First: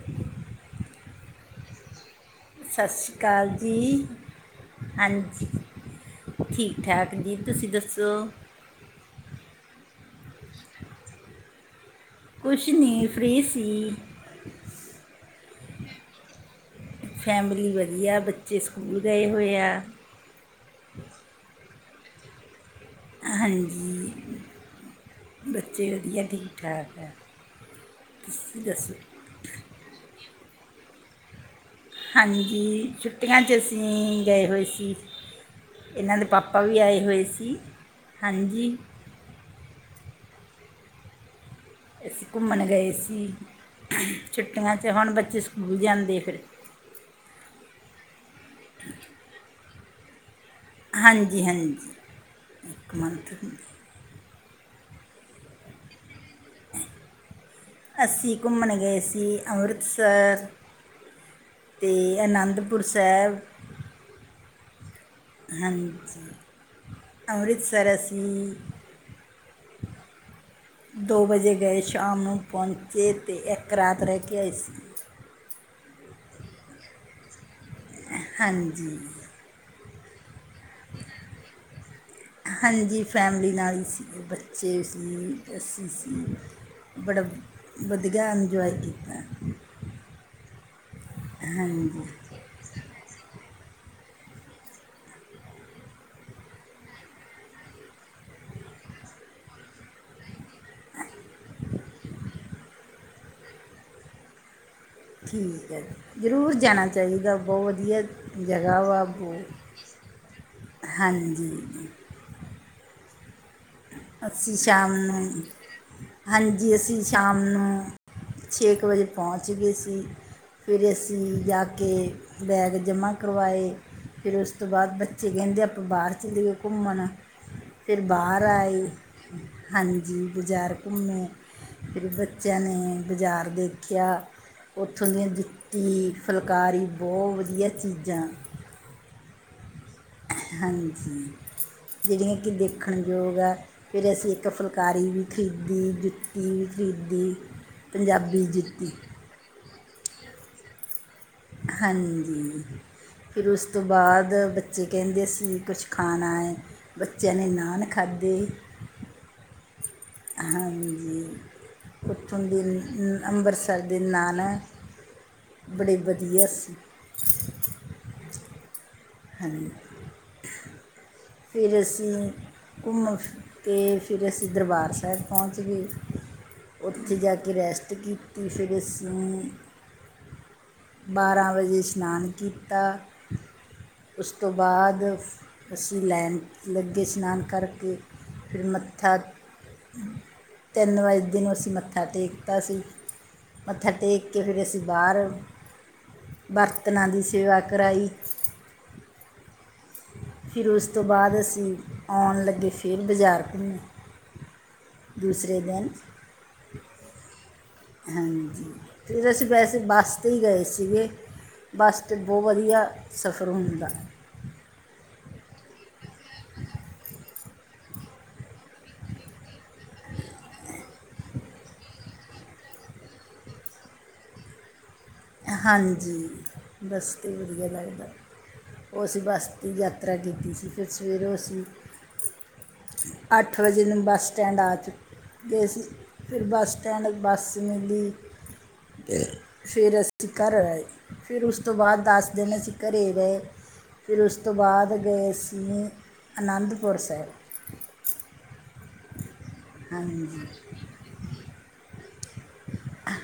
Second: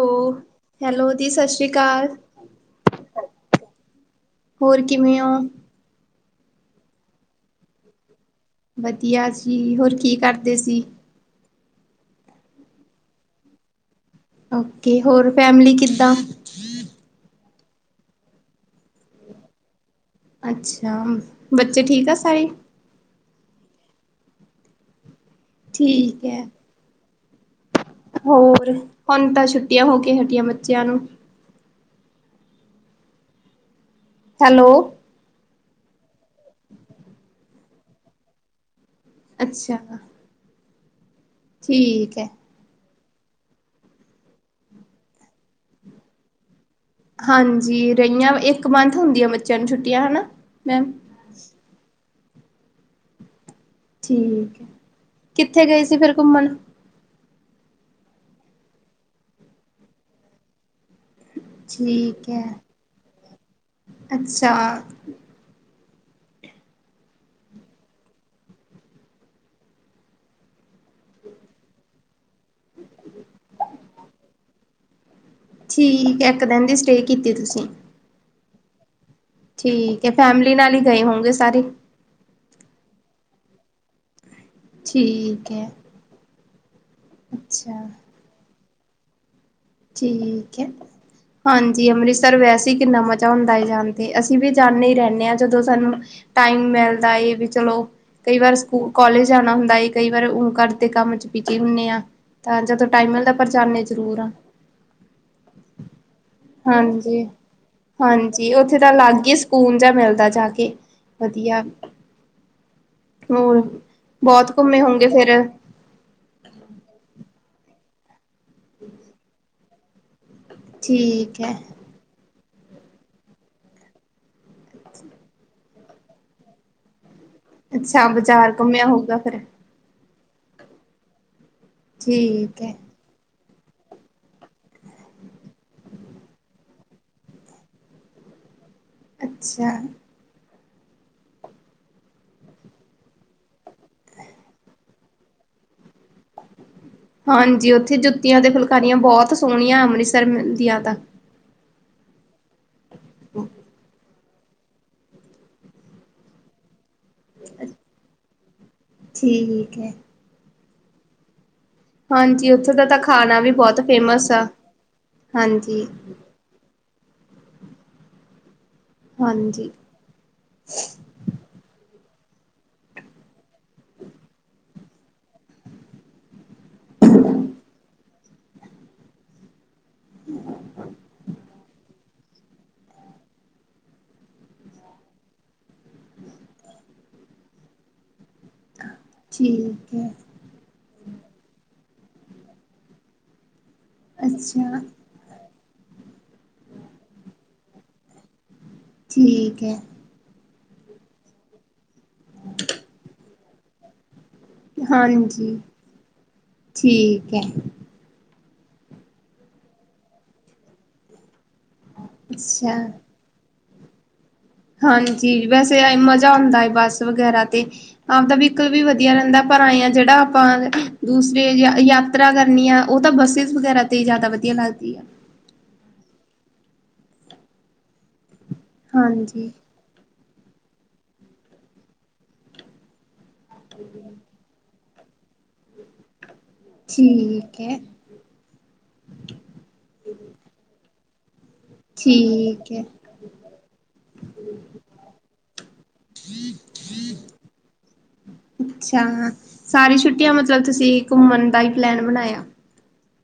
ਹੋ, ਹੈਲੋ ਦੀ ਸਸ਼੍ਰੀ ਅਕਾਲ। ਸਸ੍ਰੀ ਅਕਾਲ ਜੀ, ਹੋਰ ਕਿਵੇਂ ਹੋ? ਹਾਂਜੀ। ਠੀਕ- ਠਾਕ ਜੀ। ਤੁਸੀ ਦੱਸੋ? ਵਧੀਆ ਸੀ। ਹੋਰ ਕੀ ਕਰਦੇ ਸੀ? ਕੁਛ ਨੀ, ਫ੍ਰੀ ਸੀ‌। ਉਕੇ, ਹੋਰ ਫੈਮਿਲੀ ਕਿੱਦਾਂ। ਫੈਮਿਲੀ ਵਧੀਆ, ਬੱਚੇ ਸਕੂਲ ਗਏ ਹੋਏ ਆ। ਅੱਛਾ, ਬੱਚੇ ਠੀਕ ਆ ਸਾਏ। ਹਾਂਜੀ, ਬੱਚੇ ਵਧੀਆ ਠੀਕ- ਠਾਕ ਆ ਤੁਸੀਂ ਹੋਰ, ਦੱਸੋ ਹੁਨ ਤਾਂ ਛੁੱਟੀਆਂ ਹੋ ਕੇ ਹਟੀਆਂ ਬੱਚਿਆਂ ਨੂੰ। ਹਾਂਜੀ, ਛੁੱਟੀਆਂ 'ਚ ਅਸੀਂ ਗਏ ਹੋਏ ਸੀ। ਹੈਲੋ, ਇਹਨਾਂ ਦੇ ਪਾਪਾ ਵੀ ਆਏ ਹੋਏ ਸੀ, ਹਾਂਜੀ। ਅੱਛਾ ਹਾ ਅਸੀ ਹੈ। ਘੁੰਮਣ ਗਏ ਸੀ, ਛੁੱਟੀਆਂ 'ਚ ਹੁਣ ਬੱਚੇ ਸਕੂਲ ਜਾਂਦੇ ਫਿਰ। ਹਾਂਜੀ, ਰਹੀਆਂ, ਇੱਕ ਮੰਥ ਹੁੰਦੀਆ ਬੱਚਿਆਂ ਨੂੰ ਛੁੱਟੀਆਂ ਹਨਾ, ਮੈਮ। ਹਾਂਜੀ -ਹਾਂਜੀ, ਇੱਕ ਮੰਥ ਹੁੰਦੀ। ਠੀਕ ਹੈ, ਕਿੱਥੇ ਗਏ ਸੀ ਫੇਰ ਘੁੰਮਣ। ਅਸੀ ਘੁੰਮਨ ਗਏ ਸੀ, ਅੰਮ੍ਰਿਤਸਰ ਤੇ ਠੀਕ ਹੈ। ਆਨੰਦਪੁਰ ਸੈਹਬ। ਅੱਛਾ। ਹਾਂਜੀ, ਅੰਮ੍ਰਿਤਸਰ ਅਸੀਂ ਦੋ ਵਜੇ ਗਏ ਸ਼ਾਮ ਨੂੰ, ਪਹੁੰਚੇ ਤੇ ਇੱਕ ਰਾਤ ਰਹਿ ਕੇ ਆਏ ਸੀ ਠੀਕ ਐ, ਇੱਕ ਦਿਨ ਦੀ ਸਟੇਅ ਕੀਤੀ ਤੁਸੀਂ। ਅ ਹਾਂਜੀ। ਠੀਕ ਐ, ਫੈਮਿਲੀ ਨਾਲ ਹੀ ਗਏ ਹੋੋਂਗੇ ਸਾਰੇ। ਹਾਂਜੀ ਫੈਮਿਲੀ ਨਾਲ ਹੀ ਸੀਗੇ ਬੱ ਚੇ ਸੀ ਠੀਕ ਹੈ ਅਸੀ ਸੀ ਬੜਾ ਅੱਛਾ ਵਧੀਅ ਇੰਜੋਏ ਕੀਤੈ। ਠੀਕੈ, ਹਾਂਜੀ ਅੰਮ੍ਰਿਤਸਰ ਸਰ ਵੈਸੇ ਈ ਕਿੰਨਾ ਮਜ਼ਾ ਹੁੰਦਾ ਏ ਜਾਨ ਤੇ, ਅਸੀਂ ਵੀ ਜਾਨੇ ਈ ਰੈਂਨੇ ਆਂ ਜਦੋਂ ਸਾਨੂੰ ਟਾਈਮ ਮਿਲਦਾ ਏ ਵੀ ਚਲੋ ਕਈ ਵਾਰ ਸਕੂ ਕੋਲਜ ਜਾਣਾ ਹੁੰਦਾਏ, ਕਈ ਵਾਰ ਘਰ ਦੇ ਕੰਮ ਚ ਬੀਜੀ ਹੁੰਨੇ ਆ। ਤਾਂ ਜਦੋਂ ਟਾਈਮਾ ਮਿਲਦੈ ਪਰ ਜਾਨੇ ਜਰੂਰ ਆ। ਠੀਕੈ। ਹਾਂਜੀ-ਹਾਂਜੀ, ਓਥੇ ਜਗ੍ਹਾ ਤਾਂ ਵਾ ਅਲੱਗ ਈ ਬਹੁਤ ਸਕੂਨ ਜਾ ਮਿਲਦਾ ਜਾਕੇ। ਵਦੀਆ, ਹਾਂਜੀ ਹੋਰ ਬੋਤ ਅਸੀਂ ਕੁੰਮੇ ਸ਼ਾਮ ਹੋਂਗੇ ਫੇਰ? ਨੂੰ ਹਾਂਜੀ, ਅਸੀ ਸ਼ਾਮ ਨੂੰ ਛੇ ਕੁ ਵਜੇ ਪੋਂਚ ਗਏ ਸੀ। ਫੇਰ ਠੀਕ ਅਸੀ ਹੈ ਜਾਕੇ ਬੈਗ ਜਮਾ ਕਰਵਾਏ। ਫੇਰ ਉਸ ਤੋਂ ਬਾਦ ਬੱਚੇ ਕੈਂਦੇ ਆਪਾਂ ਬਾਰ ਚਲੀਏ ਘੁੰਮਣ। ਫਿਰ ਅੱਛਾ, ਬਾਹਰ ਬਾਜਾਰ ਕੁੰਮੇਆ ਆਏ ਹੋਊਗਾ ਫੇਰ। ਹਾਂਜੀ, ਬਜਾਰ ਘੁੰਮੇ ਫੇਰ ਬੱਚੇਆਂ ਠੀਕ ਹੈ ਨੇ ਬਜਾਰ ਦੇਖੇਆ। ਓਥੋਂ ਦੀਆਂ ਜੁੱਤੀ, ਫੁਲਕਾਰੀ ਬੋਤ ਵਦੀਆ ਚੀਜਾਂ। ਅੱਛਾ। ਹਾਂਜੀ। ਜੇੜੀਆਂ ਕਿ ਦੇਖਣ ਯੋਗ ਐ, ਫੇਰ ਅਸੀ ਇੱਕ ਫੁਲਕਾਰੀ ਵੀ ਖਰੀਦੀ। [unintelligible] ਪੰਜਾਬੀ ਜੁੱਤੀ। ਸੋਨੀਆ ਅੰਮ੍ਰਿਤਸਰ ਜਯਾਦਾ। ਹਾਂਜੀ, ਫਿਰ ਉਸ ਤੋਂ ਬਾਦ ਬੱਚੇ ਕੈਂਦੇ ਅਸੀ ਕੁਛ ਖਾਣਾਏ, ਬੱਚਿਆਂ ਨੇ ਨਾਨ ਖਾਧੇ ਠੀਕੈ। ਹਾਂਜੀ, ਓਥੋਂ ਹਾਂਜੀ ਦੀ ਉੱਥੋਂ ਦਾ ਤਾਂ ਖਾਣਾ ਵੀ ਬਹੁਤ ਅੰਮ੍ਰਿਤਸਰ ਦੇ ਫੇਮਸ ਨਾਨ ਆ ਐ ਹਾਂਜੀ ਬੜੇ ਵਧੀਆ ਸੀ। ਹਾਂਜੀ। ਫੇਰ ਅਸੀ ਕੁੰਮ ਕੇ ਫੇਰ ਅਸੀ ਦਰਬਾਰ ਸੈਬ ਪੋਂਚ ਗਏ। ਓਥੇ ਜਾਕੇ ਰੈਸਟ ਕੀਤੀ ਫੇਰ ਅਸੀ ਬਾਰਾਂ ਵਜੇ ਸ਼ਨਾਨ ਕੀਤਾ। ਉਸ ਤੋਂ ਬਾਦ ਲੈਣ ਲੱਗੇ ਸ਼ਨਾਨ ਕਰਕੇ ਫਿਰ ਮੱਥਾ ਠੀਕ ਹੈ ਤਿੰਨ ਵਜਦੇ ਨੂੰ ਅਸੀ ਮੱਥਾ ਟੇਕਤਾ ਸੀ। ਮੱਥਾ ਟੇਕ ਕੇ ਫੇਰ ਅਸੀ ਅੱਛਾ ਬਾਰ ਬਰਤਨਾਂ ਦੀ ਸੇਵਾ ਕਰਾਈ। ਠੀਕੈ। ਫੇਰ ਉਸ ਤੋਂ ਬਾਦ ਅਸੀ ਆਉਣ ਲੱਗੇ ਫੇਰ ਬਜਾਰ ਕੁੰਮੇ। ਹਾਂਜੀ, ਠੀਕੈ। ਹਾਂਜੀ, ਫਿਰ ਅਸੀਂ 'ਤੇ ਈ ਗਏ ਸੀਗੇ, ਬੱਸ ਤੇ ਬਓ ਅੱਛਾ ਵਦੀਆ ਸਫਰ ਹੁੰਦੈ। ਹਾਂਜੀ, ਵੈਸੇ ਆਏ ਮਜਾਂ ਆਂਦਾ ਏ ਬੱਸ ਵਗੈਰਾ ਤੇ। ਆਪ ਦਾ ਵੀਕਲ ਵੀ ਵਧੀਆ ਰੈਂਦੇ ਪਰ ਆਏਂ ਆ ਜੇੜਾ ਆਪਾਂ ਦੂਸਰੇ ਏਰੀਆਂ ਯਾ ਯਾਤਰਾ ਕਰਨੀ ਆ, ਓਤਾਂ ਬੱਸਿਸ ਵਗੈਰਾ ਤੇ ਈ ਜਾਦਾ ਵਧੀਆ ਲੱਗਦੀ ਆ। ਹਾਂਜੀ, ਬੱਸ ਤੇਈ ਵਧੀਆ ਲੱਗਦਾ, ਓ ਅਸੀ ਬੱਸ ਹਾਂਜੀ 'ਤੇ ਯ ਯਾਤਰਾ ਕੀਤੀ ਸੀ, ਫੇਰ ਸਵੇਰੇ ਅਸੀ ਅੱਠ ਵਜੇ ਨੂੰ ਬਸ ਟੈਂਡ ਆ ਚੁੱਕੇ ਸੀ ਫਿਰ ਬੱਸ ਸਟੈਂਡ ਬੱਸ ਠੀਕ ਹੈ ਮਿਲੀ ਫੇਰ ਅਸੀਂ ਘਰ ਆਏ ਫਿਰ ਉਸ ਤੋਂ ਬਾਦ ਦਸ ਦਿਨ ਠੀਕ ਅਸੀਂ ਹੈ ਘਰੇ ਗਏ ਫਿਰ ਉਸ ਤੋਂ ਬਾਦ ਗਏ ਸੀ ਅਨੰਦਪੁਰ ਸੈਬ। ਅੱਛਾ ਸਾਰੀ ਛੁੱਟੀਆਂ ਹਾਂਜੀ ਮਤਲਬ ਤੁਸੀਂ ਘੁੰਮਣ ਦਾ ਈ ਪਲੈਨ ਬਣਾਇਆ।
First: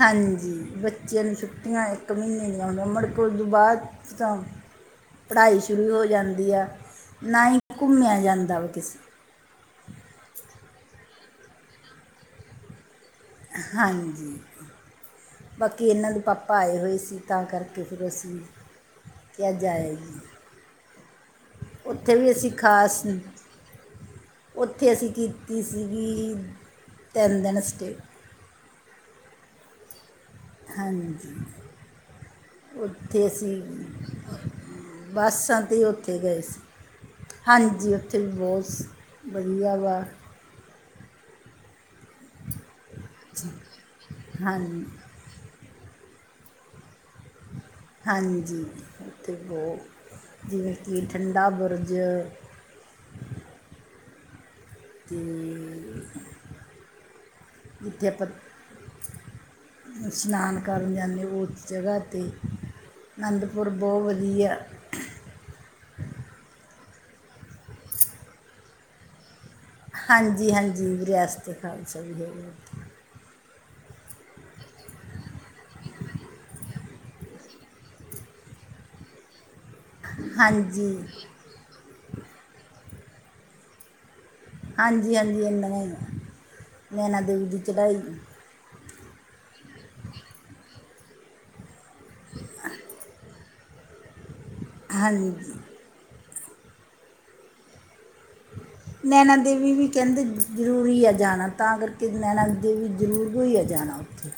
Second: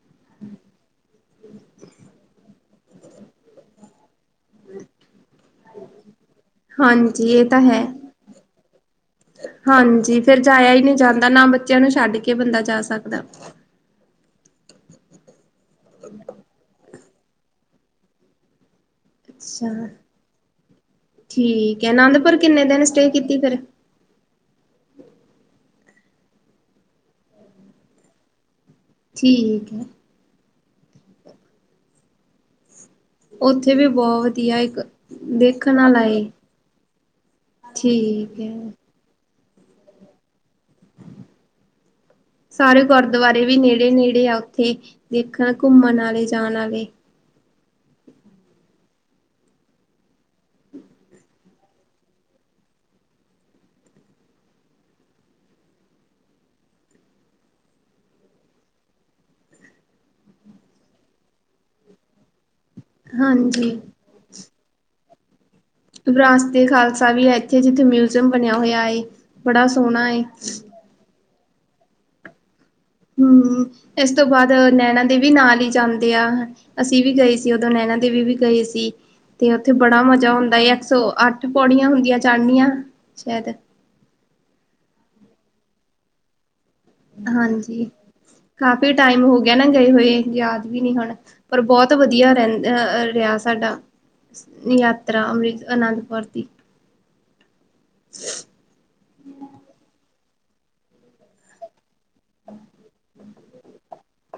ਹਾਂਜੀ, ਬੱਚਿਆਂ ਨੂੰ ਛੁੱਟੀਆਂ ਇੱਕ ਮੀਨੇ ਦੀਆਂ ਹੁੰਦੀਆਂ ਮੁੜਕੇ ਓਦੋਂ ਤੋਂ ਬਾਦ [unintelligible] ਪੜ੍ਹਾਈ ਸ਼ੁਰੂ ਹੋ ਜਾਂਦੀ ਆ ਹਾਂਜੀ ਇਹ ਨਾਹੀ ਤਾਂ ਹੈ ਘੁੰਮਿਆ ਜਾਂਦਾ ਵਾ ਕਿਸੇ ਹਾਂਜੀ ਫਿਰ ਜਾਇਆ ਈ ਨੀ ਜਾਂਦਾ ਨਾ ਬੱਚਿਆਂ ਨੂੰ ਛੱਡ ਕੇ ਬੰਦਾ ਜਾ ਸਕਦਾ। ਹਾਂਜੀ। ਬਾਕੀ ਏਨਾਂ ਦੇ ਪਾਪਾ ਆਏ ਹੋਏ ਸੀ ਤਾਂ ਕਰਕੇ ਫਿਰ ਅਸੀਂ ਕਿਹਆ ਅੱਛਾ ਜਾ ਆਈਏ। ਠੀਕ ਐ ਨੰਦਪੁਰ ਕਿੰਨੇ ਦਿਨ ਸਟੇਅ ਕੀਤੀ ਫਿਰ? ਓਥੇ ਅਸੀਂ ਕੀਤੀ ਸੀਗੀ ਤਿੰਨ ਦਿਨ ਸਟੇਅ। ਠੀਕ ਐ। ਹਾਂਜੀ। ਓਥੇ ਅਸੀਂ ਉੱਥੇ ਵੀ ਬਹੁਤ ਵਧੀਆ ਇੱਕ ਬੱਸਾਂ ਦੇਖਣ ਤੇ ਈ ਵਾਲਾ ਉੱਥੇ ਏ ਗਏ ਸੀ। ਹਾਂਜੀ ਓਥੇ ਵੀ ਠੀਕ ਹੈ ਬੋਸ ਵਧੀਆ ਵਾ ਸਾਰੇ ਗੁਰਦੁਆਰੇ ਵੀ ਨੇੜੇ-ਨੇੜੇ ਆ ਉੱਥੇ ਹਾਂਜੀ ਦੇਖਣ-ਘੁੰਮਣ ਆਲੇ ਜਾਣ ਆਲੇ। ਹਾਂਜੀ ਉੱਥੇ ਵੀ ਬੋਹ ਜਿਵੇਂ ਕੀ ਠੰਡਾ ਬੁਰਜ ਤੇ ਜਿੱਥੇ ਆਪਾਂ ਇਸ਼ਨਾਨ ਕਰਨ ਜਾਂਨੇ ਆਂ ਓਸ ਜਗ੍ਹਾ ਤੇ ਅਨੰਦਪੁਰ ਹਾਂਜੀ ਬੋ ਵਧੀਆ। ਵਿਰਾਸਤ ਏ ਖਾਲਸਾ ਵੀ ਐ ਇੱਥੇ ਜਿੱਥੇ ਮਿਊਜ਼ੀਅਮ ਬਣਿਆ ਹੋਇਆ ਏ। ਬੜਾ ਸੋਹਣਾ ਏ ਹਾਂਜੀ-ਹਾਂਜੀ ਵਿਰਿਆਸਤ ਏ ਖਾਲਸਾ ਵੀ ਹੈਗਾ। ਹੂੰ ਇਸ ਤੋਂ ਬਾਦ ਨੈਣਾ ਦੇਵੀ ਨਾਲ ਈ ਜਾਂਦੇ ਆ ਅਸੀਂ ਵੀ ਗਏ ਸੀ ਓਦੋਂ ਨੈਣਾ ਦੇਵੀ ਵੀ ਗਏ ਸੀ। ਤੇ ਓਥੇ ਬੜਾ ਮਜ਼ਾ ਔਂਦਾ ਏ ਇੱਕ ਹਾਂਜੀ ਸੌ ਅੱਠ ਪੌੜੀਆਂ ਹੁੰਦੀਆਂ ਚੜਨੀਆ ਸ਼ੈਦ ਹਾਂਜੀ-ਹਾਂਜੀ ਇੰਨੀਆ ਈ ਨੇ ਨੈਣਾ ਦੇਵੀ ਦੀ ਹਾਂਜੀ ਚੜ੍ਹਾਈ ਕਾਫੀ ਟਾਈਮ ਹੋ ਗਿਆ ਨਾ ਗਏ ਹੋਏ ਯਾਦ ਵੀ ਨੀ ਹੁਣ। ਪਰ ਬੋਤ ਵਧੀਆ ਰੈਂ ਅ-ਅ ਰਿਆ ਸਾਡਾ ਯਾਤਰਾ ਹਾਂਜੀ ਅੰਮ੍ਰਿਤ ਅਨੰਦਪੁਰ ਦੀ। [inaudible] ਨੈਣਾ ਦੇਵੀ ਵੀ ਕੈਂਦੇ ਜ਼ਰੂਰੀ ਐ ਜਾਣਾ ਤਾਂ ਕਰਕੇ ਨੈਣਾ ਦੇਵੀ ਜਰੂਰੀ ਈ ਆ ਜਾਣਾ। ਓਥੇ।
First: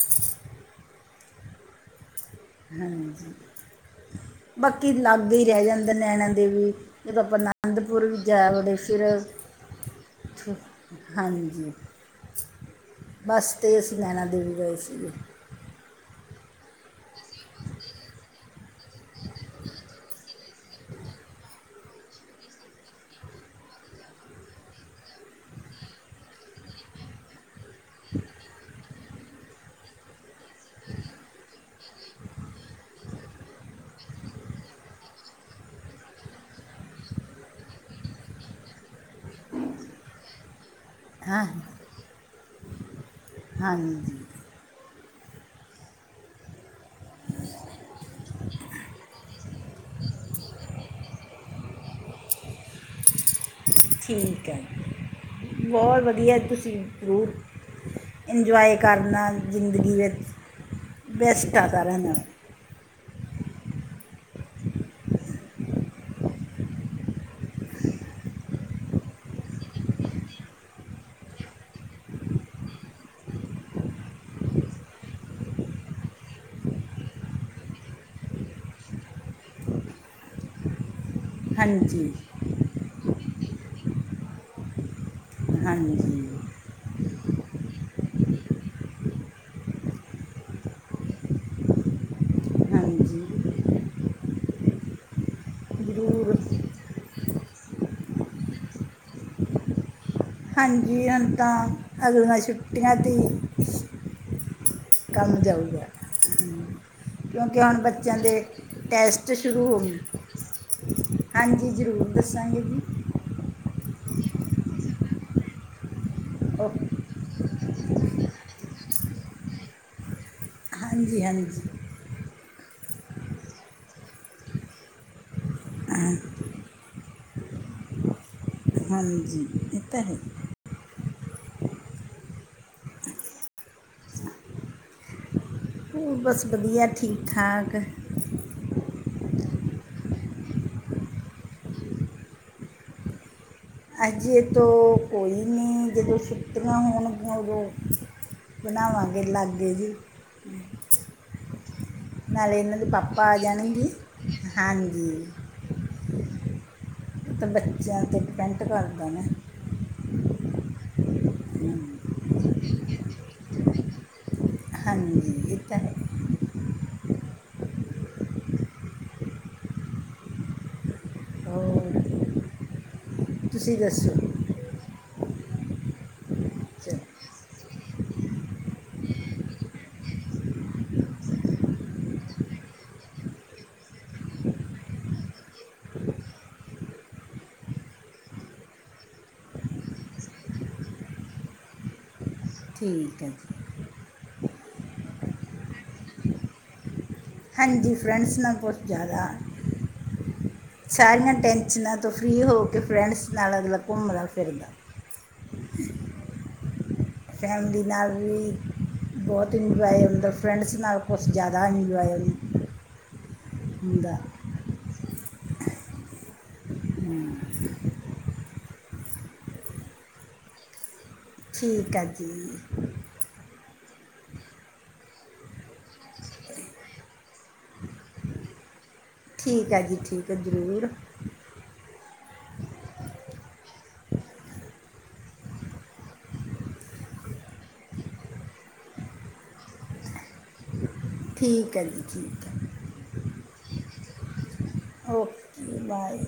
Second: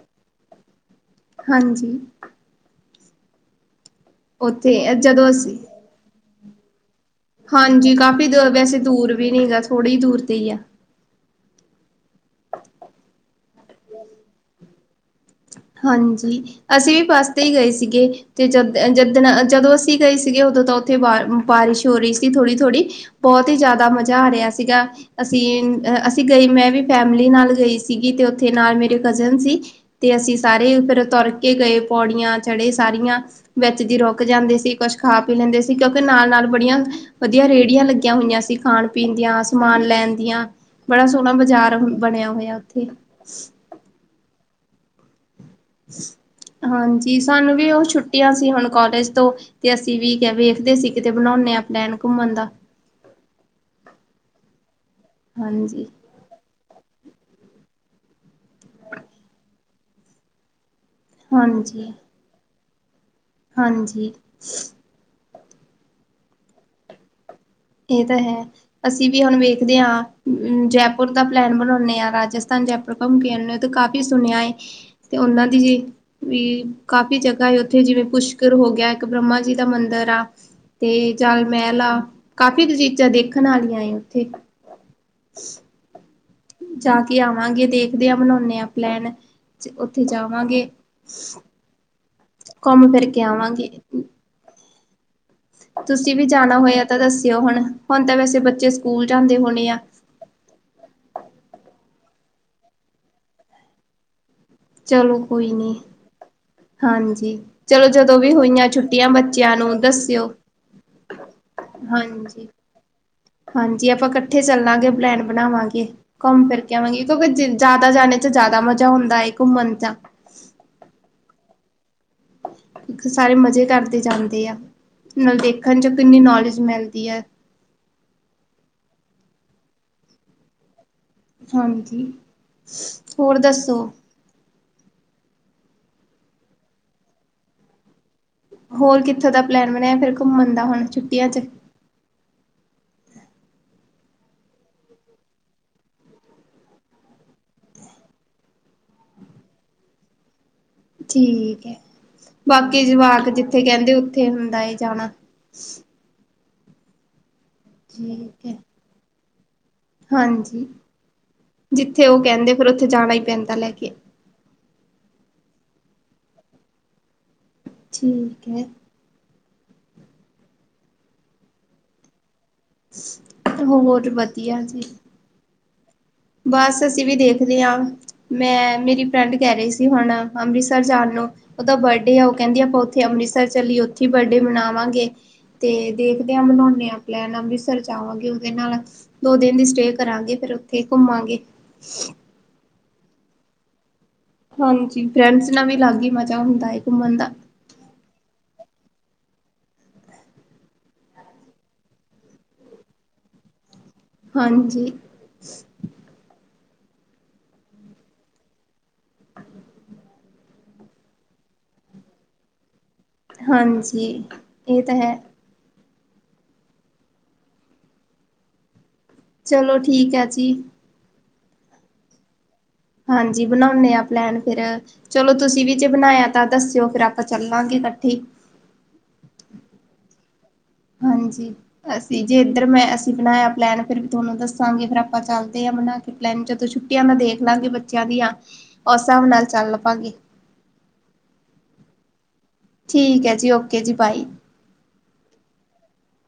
ਹਾਂਜੀ। ਹਾਂਜੀ ਉੱਥੇ ਬਾਕੀ ਜਦੋਂ ਲਾਗੇ ਈ ਅਸੀਂ ਰੈ ਜਾਂਦਾ ਨੈਣਾ ਦੇਵੀ। ਜਦੋਂ ਆਪਾਂ ਹਾਂਜੀ ਅਨੰਦਪੁਰ ਵੀ ਕਾਫੀ ਦ ਜਾ ਵੜੇ ਵੈਸੇ ਫਿਰ ਦੂਰ ਵੀ ਨੀ ਹੈਗਾ ਥੋੜੀ ਦੂਰ ਤੇ ਹੀ ਆ। ਹਾਂਜੀ ਬਸ ਤੇ ਅਸੀਂ ਨੈਣਾ ਦੇਵੀ ਗਏ ਸੀਗੇ। ਹਾਂਜੀ ਅਸੀਂ ਵੀ ਬਸ ਤੇ ਈ ਗਏ ਸੀਗੇ ਤੇ ਜਦ ਜਿੱਦਣ ਜਦੋਂ ਅਸੀਂ ਗਏ ਸੀ ਸੀਗੇ ਓਦੋਂ ਤਾਂ ਉੱਥੇ ਬਾਰ ਬਾਰਿਸ਼ ਹੋਰੀ ਸੀ ਥੋੜੀ-ਥੋੜੀ ਬੋਤ ਈ ਜਾਦਾ ਮਜ਼ਾ ਆ ਰਿਆ ਸੀਗਾ। ਅਸੀਂ ਅ ਅਸੀਂ ਗਈ ਮੈਂ ਵੀ ਫੈਮਲੀ ਨਾਲ ਗਈ ਸੀਗੀ ਤੇ ਉੱਥੇ ਨਾਲ ਮੇਰੇ ਕਜ਼ਨ ਸੀ ਤੇ ਅਸੀਂ ਸਾਰੇ ਫਿਰ ਤੁਰ ਕੇ ਗਏ ਪੌੜੀਆਂ ਚੜ੍ਹੇ ਸਾਰੀਆਂ। ਵਿੱਚ ਜੀ ਰੁਕ ਜਾਂਦੇ ਸੀ ਕੁਛ ਖਾ ਪੀ ਲੈਂਦੇ ਸੀ ਕਿਉਂਕਿ ਨਾਲ- -ਨਾਲ ਬੜੀਆਂ ਵਧੀਆ ਰੇੜੀਆਂ ਲੱਗੀਆਂ ਹੋਈਆਂ ਸੀ ਖਾਣ-ਪੀਣ ਦੀਆਂ, ਸਮਾਨ ਲੈਣ ਦੀਆਂ ਬੜਾ ਸੋਣਾ ਹਾਂ ਬਜ਼ਾਰ ਬਣਿਆ ਹੋਇਆ ਓਥੇ। ਹਾਂਜੀ। ਹਾਂਜੀ ਸਾਨੂੰ ਵੀ ਓ ਛੁੱਟੀਆਂ ਸੀ ਹੁਣ ਕੋਲਜ ਤੋਂ ਤੇ ਅਸੀਂ ਵੀ -ਕ ਵੇਖਦੇ ਸੀ ਕਿਤੇ ਬਣਾਉਂਨੇ ਆ ਪਲੈਨ ਘੁੰਮਣ ਦਾ। ਠੀਕ ਹੈ, ਹਾਂਜੀ ਬਹੁਤ ਵਧੀਆ ਤੁਸੀਂ ਰੂ ਇੰਜੋਏ ਕਰਨ ਨਾਲ਼ ਜ਼ਿੰਦਗੀ ਵਿੱਚ ਬੈਸਟ ਆ ਹਾਂਜੀ ਸਾਰਿਆ ਨਾਲ ਹਾਂਜੀ। ਏ ਤਾਂ ਹੈ। ਅਸੀਂ ਵੀ ਹੁਣ ਵੇਖਦੇ ਹਾ, ਜੈਪੁਰ ਦਾ ਪਲੈਨ ਬਣਾਉਂਨੇ ਆ, ਰਾਜਸਥਾਨ ਜੈਪ ਘਮ ਕੇ ਆਉਨੇ, ਤੇ ਕਾਫ਼ੀ ਸੁਣਿਆ ਏ ਤੇ ਉਹਨਾਂ ਦੀ ਜ ਵੀ ਕਾਫ਼ੀ ਜਗਾ ਹੈ ਉੱਥੇ ਜਿਵੇਂ ਪੁਸ਼ਕਰ ਹੋ ਗਿਆ, ਇੱਕ ਬ੍ਰਹਮਾ ਜੀ ਦਾ ਮੰਦਿਰ ਆ। ਤੇ ਜਲ ਮਹਿਲ ਆ ਹਾਂਜੀ ਕਾਫੀ -ਕੁ ਚੀਜ਼ਾਂ ਦੇਖਣ ਆਲੀਆਂ ਆ ਉੱਥੇ। ਹਾਂਜੀ। ਜਾ ਕੇ ਆਵਾਂਗੇ, ਦੇਖਦੇ ਹਾਂ ਬਨਾਉਨੇ ਆ ਪਲੈਨ ਉੱਥੇ ਜਾਵਾਂਗੇ। ਘੁੰਮ ਫਿਰ ਕੇ ਹਾਂਜੀ ਆਂਵਾਂਗੇ। ਤੁਸੀਂ ਵੀ ਜ਼ਰੂਰ ਜਾਣਾ ਹੋਇਆ ਤਾਂ ਦੱਸਿਓ ਹੁਣ- ਹੁਣ ਤਾਂ ਵੈਸੇ ਬੱਚੇ ਸਕੂਲ ਜਾਂਦੇ ਹੋਣੇ ਆ ਹਾਂਜੀ ਹੁਣ ਤਾਂ ਅਗਲੀਆਂ ਛੁੱਟੀਆਂ ਤੇ ਈ। ਚਲੋ ਕੰਮ ਕੋਈ ਨੀ ਜਾਊਗਾ, ਹੂੰ ਹਾਂਜੀ ਕਿਉਂਕਿ ਹੁਣ ਚਲੋ ਬੱਚਿਆਂ ਜਦੋਂ ਵੀ ਦੇ ਹੋਈਆਂ ਛੁੱਟੀਆਂ ਟੈਸਟ ਬੱਚਿਆਂ ਸ਼ੁਰੂ ਨੂੰ ਹੋਗੀ, ਦੱਸਿਓ ਹਾਂਜੀ ਜ਼ਰੂਰ ਹਾਂਜੀ ਦੱਸਾਂਗੇ ਜੀ। ਹਾਂਜੀ ਆਪਾਂ ਇਕੱਠੇ ਚੱਲਾਂਗੇ ਪਲੈਨ ਬਣਾਵਾਂਗੇ, ਘੁੰਮ ਫਿਰ ਕੇ ਓਕੇ ਆਵਾਂਗੇ ਕਿਉਕਿ ਜ ਜ਼ਿਆਦਾ ਜਾਣੇ ਚ ਜ਼ਿਆਦਾ ਮਜ਼ਾ ਹੁੰਦਾ ਏ ਘੁੰਮਣ ਚਾ। ਹਾਜੀ- ਹਾਂਜੀ। ਦੇਖੋਂ ਸਾਰੇ ਮਜ਼ੇ ਕਰਦੇ ਜਾਂਦੇ ਆ, ਨਾਲ ਦੇਖਣ ਚੋ ਹਾਂ, ਕਿੰਨੀ ਨੌਲੇਜ ਮਿਲਦੀ ਐ ਹਾਂਜੀ, ਇਹ ਤਾਂ ਹੈ। ਹਾਂਜੀ, ਹੋਰ ਦੱਸੋ। ਹੋਰ ਬਸ ਵਧੀਆ ਠੀਕ -ਠਾਕ। ਹੋਰ ਕਿੱਥੋਂ ਦਾ ਪਲੈਨ ਬਣਿਆਂ ਫਿਰ ਘੁੰਮਣ ਦਾ ਹੁਣ, ਛੁਟੀਆਂ ਚ ਅਜ਼ੇ ਤੋਂ ਕੋਈ ਨੀ, ਜਦੋਂ ਛੁੱਟੀਆਂ ਹੋਣਗੀਆ ਉਦੋਂ। ਬਣਾਵਾਂਗੇ ਲਾਗੇ ਜੇ, ਹੂੰ। ਠੀਕ ਏ, ਬਾਕੀ ਦੇ ਪਾਪਾ ਜਵਾਕ ਆ ਜਿੱਥੇ ਜਾਣਗੇ ਕਹਿੰਦੇ ਉੱਥੇ ਹੁੰਦਾ ਏ ਜਾਣਾਂ। ਉਹ ਤੇ ਬੱਚਿਆਂ ਤੇ ਠੀਕ ਹੈ। ਡਿਪੈਂਟ ਕਰਦਾ ਨਾ। ਹਾਂਜੀ, ਹਮ, ਜਿੱਥੇ ਉਹ ਕਹਿੰਦੇ ਫਿਰ ਉੱਥੇ ਜਾਣਾ ਈ ਪੈਂਦਾ ਲੈ ਕੇ। ਹਾਂਜੀ, ਇਹ ਤਾਂ ਹੈ। ਠੀਕ ਏ। ਹੋਰ ਤੁਸੀਂ ਹੋਰ ਦੱਸੋ ਵਧੀਆ ਜੀ। ਬਸ ਚਲੋ ਅਸੀਂ ਵੀ ਦੇਖਦੇ ਆਂ। ਮੈਂ, ਮੇਰੀ ਫਰੈਂਡ ਕਹਿ ਰਹੀ ਸੀ ਹੁਣ ਅੰਮ੍ਰਿਤਸਰ ਜਾਣ ਨੂੰ। ਉਹਦਾ ਬਡੇ ਆ, ਉਹ ਕਹਿੰਦੀ ਆਪਾਂ ਉੱਥੇ ਅੰਮ੍ਰਿਤਸਰ ਚੱਲੀਏ ਉੱਥੇ ਈ ਬਡੇ ਮਨਾਵਾਂਗੇ। ਤੇ ਦੇਖਦੇ ਆ ਬਨਾਉਨੇ ਆ ਪਲੈਨ, ਅੰਮ੍ਰਿਤਸਰ ਜਾਵਾਂਗੇ ਉਹਦੇ ਨਾਲ ਦੋ ਦਿਨ ਦੀ ਸਟੇਅ ਕਰਾਂਗੇ, ਫਿਰ ਉੱਥੇ ਘੁੰਮਾਂਗੇ। ਠੀਕ ਐ ਜ ਹਾਂਜੀ, ਫਰੈਂਡਸ ਨਾਲ ਵੀ ਅਲੱਗ ਈ ਮਜ਼ਾ ਹੁੰਦਾ ਏ ਘੁੰਮਣ ਦਾ। ਹਾਂਜੀ, ਫਰੈਂਡਸ ਨਾਲ ਕੁਛ ਜਾਆਦਾ। ਸਾਰੀਆਂ ਟੈਨਸ਼ਨਾਂ ਤੋਂ ਫ਼ਰੀ ਹੋ ਕੇ ਫਰੈਂਡਸ ਨਾਲ ਅਗਲਾ ਘੁੰਮਦਾ ਫਿਰਦਾ ਹਾਂਜੀ। ਫੈਮਲੀ ਨਾਲ ਵੀ। ਬੋਹੋਤ ਇਨਜੁਆਏ ਹੁੰਦਾ। ਫਰੈਂਡਸ ਨਾਲ ਕੁਛ ਜਿਆਦਾ ਇਨਜੁਆਏ ਹੁੰ ਹਾਂਜੀ, ਏ ਤਾਂ ਹੈ। ਹੂੰ। ਚਲੋ, ਠੀਕ ਐ ਜੀ। ਠੀਕ ਆ ਜੀ। ਹਾਂਜੀ, ਬਣਾਉਂਨੇ ਆਂ ਪਲੈਨ ਫੇਰ। ਚਲੋ ਤੁਸੀਂ ਵੀ ਜੇ ਬਣਾਇਆ ਤਾਂ ਦੱਸਿਓ ਫੇਰ ਆ ਪਾਂ ਚੱਲਾਂਗੇ ਕੱਠੇ ਈ। ਠੀਕ ਐ ਜੀ, ਠੀਕ ਐ। ਜਰੂਰ। ਹਾਂਜੀ। ਅਸੀਂ ਜੇ ਇੱਧਰ ਮੈਂ ਅਸੀਂ ਬਨਾਇਆ ਪਲੈਨ ਫਿਰ ਥੁਓਨੂੰ ਦੱਸਾਂਗੇ ਫਿਰ ਆਪਾਂ ਚੱਲਦੇ ਆ ਬਨਾ ਕੇ ਪਲੈਨ। ਜਦੋਂ ਛੁੱਟੀਆਂ ਦਾ ਦੇਖ ਲਾਂਗੀ ਬੱਚਿਆਂ ਦੀਆਂ, ਓਸ ਸਾਬ ਨਾਲ ਚੱਲ ਪਾਂਗੀ। ਠੀਕ ਐ ਜੀ, ਠੀਕ ਐ। ਠੀਕ ਐ ਜੀ। ਓਕੇ ਜੀ, ਬਾਈ। Okay, bye.